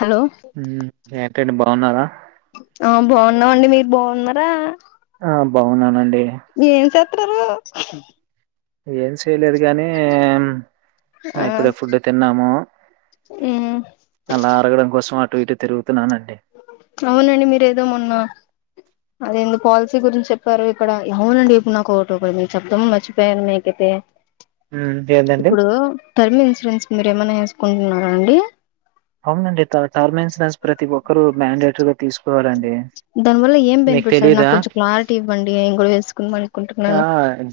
Hello హ్మ్. ఏంటండి బాగున్నారా? ఆ బాగున్నావండి మీరు బాగున్నారా ఆ బాగున్నానండి ఏం చేత్రునారు ఏం చేయలేదు గానీ ఆ ఇప్పుడే ఫుడ్ తిన్నాము ఉమ్ అలా అరగడం కోసం అ బయట తీరు అవునండి మీరేదో మొన్న అదేందు పాలసీ గురించి చెప్పారు ఇక్కడ అవునండి ఇప్పుడు నా కో ఒకటి ఇడ మీరు చెప్దామని మర్చిపోయాను మీకైతే హ్మ్. ఏందండి? ఇప్పుడు టర్మ్ ఇన్సూరెన్స్ మీరు ఏమన్నా వేసుకుంటున్నారా అండి అవునండి టర్మన్స్స్ ప్రతి ఒక్కరు మ్యాండేటరీగా తీసుకోవాలండి దాని వల్ల ఏం మీకు బెనిఫిట్స్ అది నాకు తెలీదా? కొంచం క్లారిటీ ఇవ్వండి నేన్ కూడా వేసుకొని మరి ఆ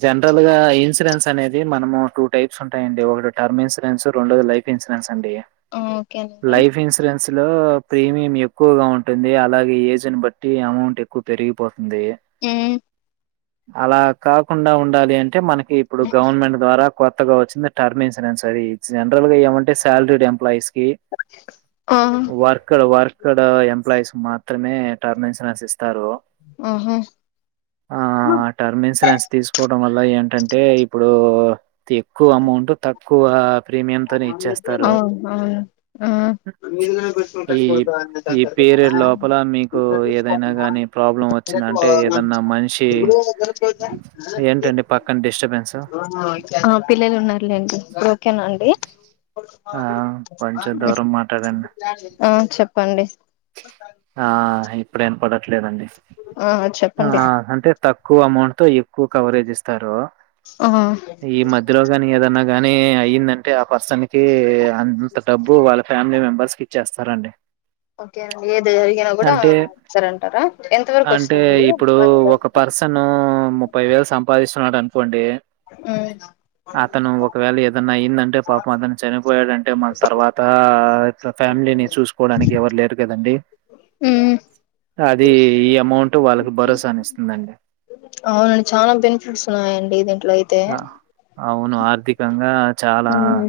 జనరల్గా ఇన్సూరెన్స్ అనేది మనము టూ టైప్ ఉంటాయండి ఒకటి టర్మ్ ఇన్సూరెన్స్ రెండోది లైఫ్ ఇన్సూరెన్స్ అండి ఆ ఓకేనండి లైఫ్ ఇన్సూరన్స్ లో ప్రీమియం ఎక్కువగా ఉంటుంది అలాగే ఏజ్ ని బట్టి అమౌంట్ ఎక్కువ పెరిగిపోతుంది ఉమ్ అలా కాకుండా ఉండాలి అంటే మనకి ఇప్పుడు గవర్నమెంట్ ద్వారా కొత్తగా వచ్చింది టర్మ్ ఇన్సూరెన్స్ అది జనరల్ గా ఏమంటే సల్రీడ్ ఎంప్లాయీస్ కి ఆ వర్కడ్ వర్కడ్ ఎంప్లాయీస్ మాత్ర త్రమే టర్మ్ ఇన్సూరెన్స్ ఇస్త్ ఓహు ఆ టర్మ్ ఇన్సూరెన్స్ తీసుకోవడం వల్ల ఏంటంటే ఇప్పుడు ఎక్కువ అమౌంట్ తక్కువ ప్రీమియం తోనే ఇచ్చేస్తారు ఈ ఈ [unintelligible] పీరియడ్ లోపల మీకు ఏదైనా గాని ప్రాబ్లం వచ్చిందంటే ఏదన్నా మనిషి పోత ఏంటండి పక్కన డిస్టర్బెన్స్ పిల్లలు ఉన్నారులేండి ఓకేనా అండి ఆ కొంచెం దూరం మాట్లాడండి ఆ చెప్పండి ఆ ఇప్పుడ వినపడట్లే లేదండి ఆ ఆ చెప్పండి అంటే తక్కువ అమౌంట్ తో ఎక్కువ కవరేజ్ ఇస్తారు ఆ ఈ మధ్యలోగాని ఏదాన్నా కాని అయ్యిందంటే ఆ పర్సన్ కి అంత డబ్బు వాళ్ళ ఫ్యామిలీ మెంబర్స్ కి చేస్తారంండి ఓకే అండి ఏది జరిగినా కూడా సర అంటారా ఎంత వరకు వస్తుందండి అన్ని కలిపి సన్ను ముపైవేలూ సంపాదిస్తున్నాడా మ్ అతను ఒకవేళ ఏదన్నా అయ్యిందంటే పాపం అతను చనిపోయాడంటే మలి తర్వాత ఫ్యామిలీని చూసుకోవడానికి ఎవరు లేరు కదండి ఉమ్ అది ఈ అమౌంట్ వాళ్ళకి భరోసానిస్తుందండి అవునండి చాలా బెనిఫిట్స్ ఉన్నాయండి దీంట్లో అయితే ఆ! అవును ఆర్థికంగా చాలా ఉమ్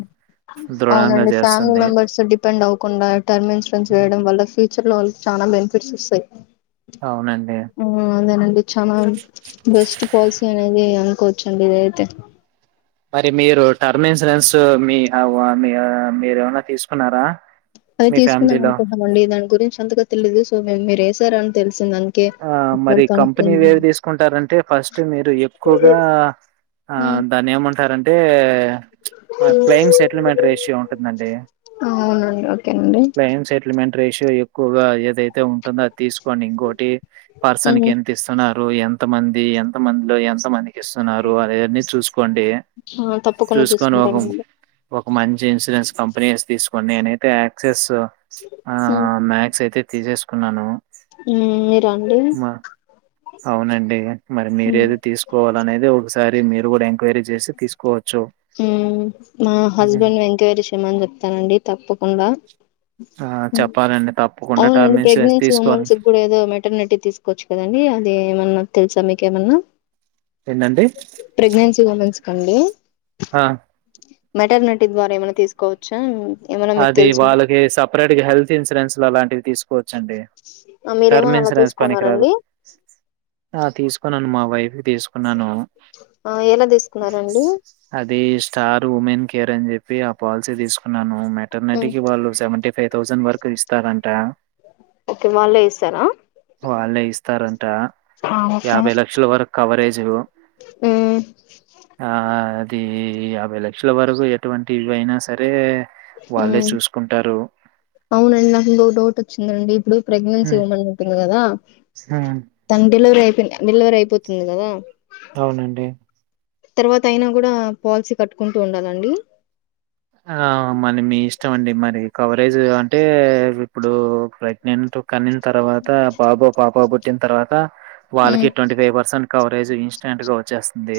దృఢంగా అవునండి ఫ్యామిలీ చేస్తుంది. మెంబర్స్ డిపెండ్ అవకుండా టర్మ్ ఇన్సూరెస్ హ్మ్. వెయడం వల్ల ఫ్యూ ఫ్యూచర్లో వాళ్ళకి చాన బెనిఫిట్స్ వస్తాయి అవునండి. ఆ అదేనండి చన బెస్ట్ పాలసీ అనేది ఆ కూర్చోండి ఇద అయితే మరి మీరు టర్మ్ ఇన్సూరెన్స్ మీ మీ మీరు ఏమనా తీసుకున్నారా అది మీ తీసుకుందాం ఫ్యామిలీలో? అనుకుున్నాం అండి దాని గురించి అంతగా తెలిదు సో మేము మీరు ఏసారు అని తెలు ఆ మరి కంపెనీవేవి తీసుకుంటారంటే ఫస్ట్ మీరు ఎక్కువగా ఆ దాన్ని ఏమంటారంటే క్లెయిమ్ సెటిల్మెంట్ రేషియో ఉంటుందండి అవునండి ఓకేనండి క్లెయిమ్ సెటిల్మెంట్ రేషియో ఎక్కువగా ఏదైతే ఉంటుందో అది తీసుకోండి ఇంకోొటి పర్సన్ కి ఎంత ఇస్తున్నారు ఎంత మంది ఎంత మందిలో ఎంత మందికి ఇస్తున్నారు ఆయన్ని చూసు కోండి తప్పకుండా చూసుకొని చూసుకుంటానండి ఒక ఒక మంచి ఇన్సూరెన్స్ కంపెనీ తీసుకోని నేనైతే యాక్సెస్ ఆ మ్యాక్స్ అయితే తీసేసుకున్నాను మీరండి మ అవునండి మరి మీర ఏది తీసుకోవాల అనేది ఒకసారి మీరు కూడా ఎంక్వైరీ చేసి తీసుకోవ మా హస్బెండ్ ఎంక్వయిరీ చెయ్యమని చెప్తానండి తప్పకుండా ఆ చెప్పాలండి తప్పకుండా అవునండి టర్మ్ ఇన్సూరెన్స్ ప్రెగ్నెన్సీ తీసుకోవాలి. ఉమెన్స్ కూడా ఏదో మెటర్నిటీ తీసుకోవచ్చు కదండి అది ఏమన్నా తెలుసా మీకేమన్నా ఏంటండి? ప్రెగ్నెన్సీ ఉమెన్స్ కండి ఆ మీటర్నేటి ద్వారా ఏమైనా తీసుకోవచ్చా ఏమైనా మీకు అది తెలిసింద వాళ్ళకి సపరేట్ గా హెల్త్ ఇన్సూరెన్స్ లో అలాంటివి తీసుకోవచ్చండి టర్మ్ మీరేమన్నా అలా ఇన్సూరెన్స్ పనికిరాదు తీసుకున్నారండి ఆ తీసుకున్నాను మా వైఫ్ తీసుకున్నాను ఎలా తీసుకున్నారండి అది స్టార్ ఉమెన్ కేర్ అని చె ఆ పాలసీ తీసుకున్నాను మెటర్నిటీకి వాళ్ళు సెవెంటీ ఫైవ్ థౌజండ్ వరకు ఇస్తారంట ఓకే వాళ్లే ఇస్తారా వాళ్ళే ఇస్తారంట యాభై లక్షల వరకు కవరేజు మ్ ఈ యాభై లక్షల వరకు ఎటువంటి ఇవైనా సరే వాళ్ళే మ్ చూసుకుంటారు. అవునండి నాకు ఇంకో డౌట్ వచ్చిందండి ఇప్పుడు ప్రెగ్నెన్సీ హ్మ్. ఉమెన్ ఉంటుంది కదా హ్మ్. తన డెలివరీ అయిపోయి డెలివరీ అయిపోతుంది కదా అవునండి తర్వాత అయినా కూడా పాలసీ కట్టుకుంటూ ఉండాలండి ఆ మరి మీ ఇష్టం అండి మరి కవరేజ్ అంటే ఇప్పుడు ప్రెగ్నెన్ట్ కన్నిన తర్వాత బాబో పాప పుట్టిన తర్వాత హ్మ్ వాళ్ళకి twenty five percent coverage instant గా వచ్చేస్తుంది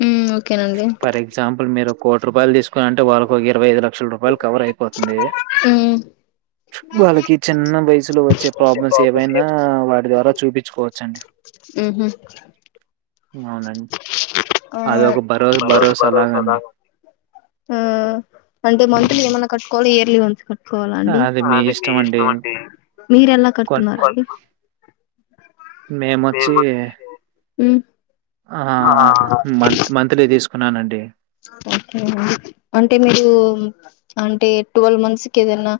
హ్మ్ ఓకేనండి ఫర్ ఎగ్జామ్ పుల్ మీరు కోటి రూపాయలు తీసుకుని అంటే వారు కవర్ అయిపోతుంది హ్మ్ వాళ్ళకి చిన్న వయసులో వచ్చే ప్రాబ్లమ్స్ ఏవైనా వాటి ద్వారా చూపించుకోవచ్చండి ఉహు అవునండి అదో ఒక భరో భరోసా లాగండి ఆ అంటే మంతలీ ఏమన్నా కట్టుకోవాల్ల ఇయర్లి ఉ కోవాలండి అది మీ ఇష్టం అండి. మీరు ఎలా కడుతున్నారు అండి మేమోచ్చి మ్మ్ ఆ మంత్ మంత్లీ తీసుకున్నానండి ఓకెనా అంటే మీరు అంటే ట్వల్వ్ మంత్స్ కి ఏదన్నా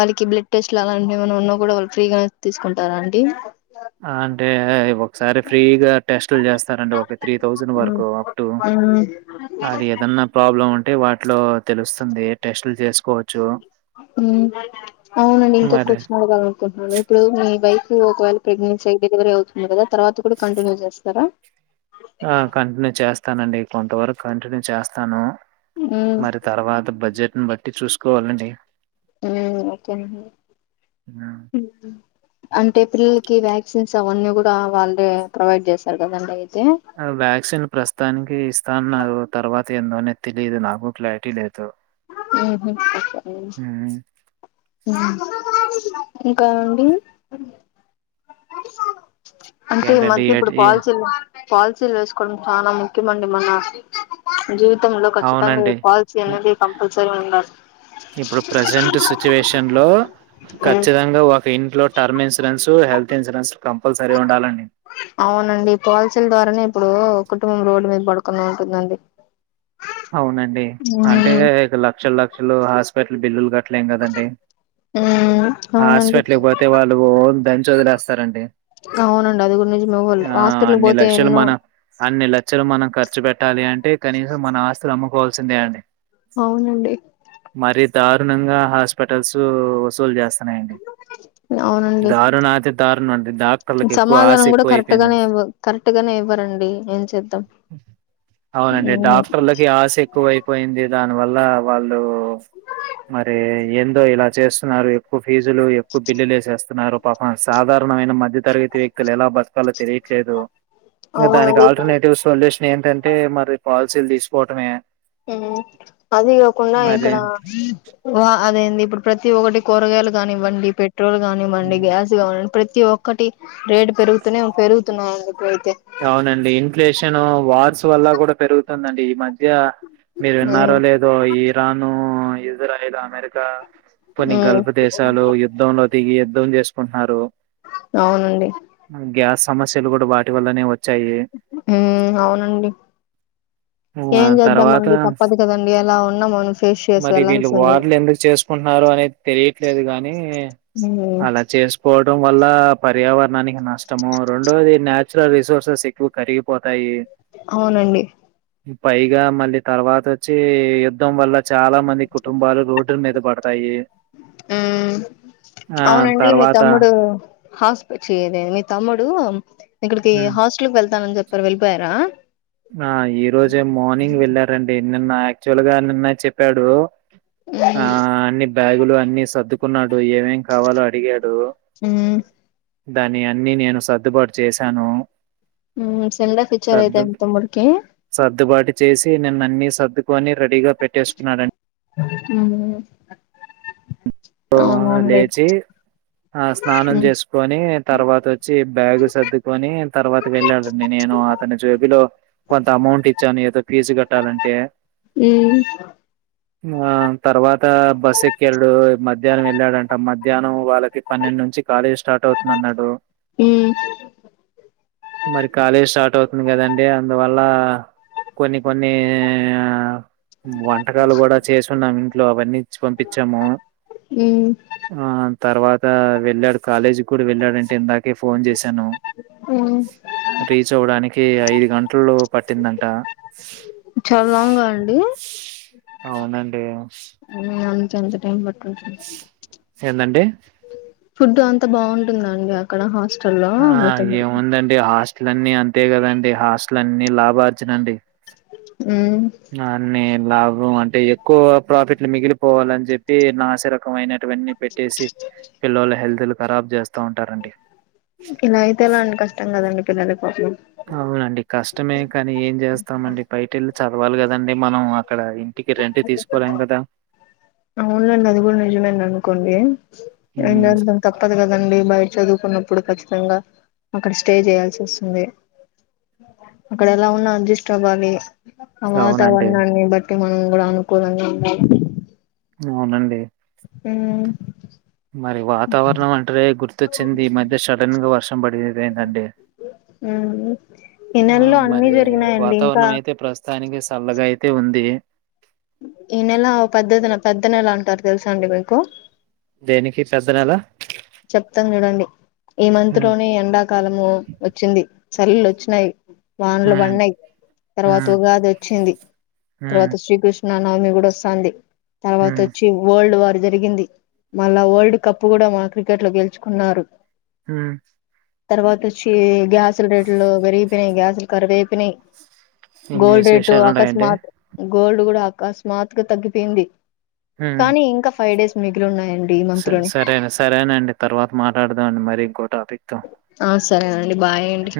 వాళ్ళకి బ్లడ్ టెస్ట్ లాగా ఏమన్నా ఉన్నా కూడా వాళ్ళు ఫ్రీగా తీసుకుంటారా అండి ఆ అంటే ఒకసారి ఫ్రీగా టెస్ట్లు చేస్తారండి ఒక త్రీ థౌజండ్ వరకు అప్ టు అడ ఏదన్నా ప్రాబ్లం ఉంటే వాటిలో తెలుస్తుంది టెస్ట్లు చేసుకోవచ్చు మ్మ్ అవునండి ఇంకొ మరి క్వశన్ అడగాల్ల అనుకుంటున్నాను ఇప్పుడు మీ వైప్ కి ఒకవేళ ప్రెగ్నెన్సీ అయ్యి డెలివరీ అవుతుంది కదా తర్వాత కూడా కంటిన్యూ చేస్తారా ఆ కంటిన్యూ చేస్తానండి కొంతవరకు కంటిన్యూ చేస్తాను మ్మ్ మరి తర్వాత బడ్జెట్న్ బట్టి చూసుకోవాలండి మ్మ్ ఓకే నండి హ్మ్. అంటే పిల్లలకి వ్యాక్సిన్స్ అవన్నీ కూడా వాళ్ళు ప్రొవైడ్ చేస్తారు కదండి అవి వ్యాక్సిన్ ప్రస్తుతానికి ఇస్తాన్నారు తర్వాత ఏందోని తెలియదు నాకు క్లారిటీ లేదు ఉహు చెప్పాలి హ్మ్. హ్మ్ ఇంకా అండి అంటే ఈ ఇంకేంటంటే మధ్య ఇప్పుడు ఏటి పాల్చీలు పాలసీలు వేసుకోవడం చాలా ముఖ్యమండి మన జీవితంలో ఖచ్చితాంగా ఓ అవునండి. పాలిసీ ఇ అనేది కంపల్సరి ఉండాలి ఇప్పుడు ప్రజెంట్ సిచ్యువేషన్ లో ఉమ్ ఖచ్చితంగా ఒక ఇంట్లో term insurance health insurance compulsory ఉండాలండి. అవునండి పాలసీల ద్వారానే అప్పుడు కుటుంబం రోడ్డు మీద పడుకుండ ఉంటుందండి అవునండి ఉమ్ అంటే లక్షల లక్షలు హాస్పిట్ల బిల్లులు బిల్లులు కట్టలేం కదండి మ్మ్ హాస్పిటల్కి పోతే వాళ్ళు ఓ దాంచి వాదిలేస్తారండి అవునండి అది కూడా నిజమే వొళ్ళు హాస్పిటల్ కి పోతే ఎన్నో మన అన్ని లక్షలు మనం ఖర్చు పెట్టాలి అంటే కనీసం మన ఆస్తులు అమ్ముకోవాల్సిందే అండి అవునండి మరీ దారుణంగా హాస్పిటల్స్ వసూలు చేస్ యండి అవునండి దారుణాతి దారుణంగా సమాధానం కూడా కరెక్ట్ గానే ఇవ్వ కరెక్ట్ గానే ఇవ్వరండి ఏం చేద్దాం అవునండి ఉమ్ డాక్టర్లకి ఆశ ఎక్కువైపోయింది దాని వల్ల వాళ్ళు మరి ఏందో ఇలా చేస్తున్నారు ఎక్కువ ఫీజులు ఎక్కువ బిల్లులు వేసేస్తున్నారు పాపం సాధారణమైన మధ్య తరగతి వ్యక్తులు ఎలా బతక బతుక లో తెలియట్లేదు ఇంక దానికి అవునండి ఇప్పుడు ఆల్టర్నేటివ్ సొల్యూషన్ ఏంటంటే మరి పాలసీలు తీసుకు పోటమే హు అది ఇవ్వకుండా మరి ఇక్కడ అదేంది ఇప్పుడు ప్రతి ఒక్కటి కూరగాయలు కానివ్వండి పెట్రోల్ కానివ్వండి హ్మ్. గ్యాస్ కానివ్వండి ప్రతి ఒక్కటి రేడ్ పెరుగుతునే పెరుగుతున్నా అవునండి ఇన్ఫ్లేషన్ వార్స్ వల్ల కూడా పెరుగుతుందండి ఈ మధ్య మీరు ఉమ్ విన్నారో లేదో ఇరాను ఇజ్రాయల్ అమెరికా కొన్ని ఉమ్ గల్ఫ్ దేశాలు యుద్ధలో దిగి యుద్ధం చేసుకుంటున్నారు అవునండి గ్యాస్ సమస్యలు కూడా వాటి వల్లనే వచ్చ హు అవునండి ఆ ఏం తర్వాత చేద్దామండి తప్పదు కదండి అలా ఉన్నా మనం ఫేస్ చేసి మరి వీళ్ళు వెళ్లాల్సిందే వాట్లు ఎందుకు చేసుకుంటున్నారో అనే తెలియట్లేదు గానీ ఉమ్ అలా చేసుకోవడం వల్ల పర్యావరణానికి నష్టము రెండోది నేచురల్ రిసోర్సెస్ ఎక్కువ కరిగిపోతాయి అవునండి పైగా మళ్ళీ తర్వాత వచ్చి యుద్ధం వల్ల చాలా మంది కుటుంబాలు రోడ్ల మీద పడతాయి ఉ ఆ అవునండి మీ తర్వాత తమ్ముడు హాస్టల్ చేయదే మీ తమ్ముడు ఇక్కడికి ఉమ్, హాస్టల్కి వెళ్తానని చెప్పారు వెళ్ళిపోయారా ఆ ఈ రోజే మార్నింగ్ వెళ్లారండి నిన్న యాక్చువల్ గా నిన్న చెప్పాడు ఆ ఉమ్ అన్ని బ్యాగులు అన్ని సర్దుకున్నాడు ఏమేం కావాలో అడిగాడు హు దాని అన్ని నేను స సద్దుబాటు చేశాను ఉ సెండ్ ఆఫ్ ఇచ్చారు అయితే సర్దు మీ తమ్ముడు సర్దుబాటు చేసి నిన్నన్ని సర్దుకొని రెడీగా పెట్టేసుకున్నాడని హు సో, అవునండి లేచి ఆ స్నానం చేసుకొని తర్వాత వచ్చి బ్యాగు సర్దుకొని తర్వాత వెళ్ళాడండి నేను నేను అతని జేబులో కొంత అమౌంట్ ఇచ్చాను ఏదో ఫీజు కట్టాలంటే ఉహ్ ఆ తర్వాత బస్ ఎక్కెళ్ళడు మధ్యాహ్నం వెళ్ళాడంట మధ్యాహ్నం వాళ్ళ పన్నెండు నుంచి కాలేజ్ స్టార్ట్ అవుతుంది అన్నాడు ఉమ్ మరి కాలేజీ స్టార్ట్ అవుతుంది కదండి అందువల్ల కొన్ని కొన్ని వంటకాలు కూడా చేసున్నాము ఇంట్లో అవన్నీ ఇచ్చి పంపించాము ఉమ్ ఆ తర్వాత వెళ్ళాడు కాలేజీ కూడా వెళ్ళాడంటే ఇందాక ఫోన్ చేశాను ఉమ్ రీచ్ అవ్వడానికి ఎ ఐదు గంటల్లో పట్టిందంట చాలా లాంగ్ అండి అవునండి ఎంత టైం పడతది ఏందండి ఫుడ్ అంత బాగుంటుందండి అక్కడ హాస్టల్ ఆ ఏముందండి హాస్టల్ అన్ని అంతే కదండి హాస్టల్ అన్ని లాభార్జనండి ఉమ్ అన్ని లాభం అంటే ఎక్కువ ప్రాఫిట్లు మిగిలిపోవాలని చెప్పి నాశ రకమైన రకమైన న్న పెట్టేసి పిల్లల హెల్త్ ఖరాబ్ చేస్త ఇలా అయితే ఎలా అండి కష్టం కదండి పిల్లల కోపం అవునండి కష్టమే కానీ ఏం చేస్తామండి బయట వెళ్ళి చదవాలి కదండి మనం అక్కడ ఇంటికి రెంట్ తీసుకోలేం కదా అవునులేండి అది కూడా నిజమేని అనుకోండి హ్మ్. అం తప్పదు కదండి బయట చదువుకున్న ఇప్పుడు కచ్చితంగా అక్కడ స్టే చేయాల్సి వస్తుంది అక్కడ ఎలా ఉన్నా అడ్జస్ట్ అవ్వాలి ఆ అవునండి. వాతావరణాన్ని బట్టి మనం కూడా అనుకూలంగా ఉండా అవునండి హ్మ్ మరి వాతావరణం అంటే గుర్తొచ్చింది ఈ మధ్య సడన్ గా వర్షం పడి ఇదయ్యిందండి హ్మ్ ఈ నెలలో అన్ని జరిగినాయండి ఇంకా త్తానికి సల్లగా అయితే ఉంది. ఈ నెల పెద్దదిన పెద్ద నెల అంటారు తెలుస అండి మీకు. దేనికి పెద్ద నెలా? చెప్తాను చూడండి ఈ మంత్ హ్మ్. లోనే ఎండాకాలము వచ్చింది. చలులు వచ్చినాయి వానలు హ్మ్. పడినాయి తర్వాత హ్మ్. ఉగాది వచ్చింది హ్మ్. తర్వాత శ్రీకృష్ న నవమి కూడా వస్తాంది తర్వాత హ్మ్. వచ్చి వరల్డ్ వార్ జర్ రిగింది మళ్ళా వరల్డ్ కప్ గూడ మొన్న క్రికెట్ లో గెలుచుకున్నారు. హ్మ్. తర్వాత వచ్చి గ్యాసు లు రేట్ లు పెరిగ్ పోయినై గ్యాసులు కరువై పోయినై ఇన్ని గోల్డ్ రేటు విశేషాలు ఉన్నాయండి. అకస్మాత్ గోల్డ్ గూడ అకస్మాత్ గా తగ్గిపోయింది హ్మ్. కానీ ఇంకా ఫైవ్ డేస్ మిగిలిన్నాయండ్ డి ఈ స మంత్ లోనే సరేన సరేనండి తర్వాత మాట్లాడదామండి మరి ఇంకో టాపిక్ తో ఆ సరేనండి బాయ్ అండి.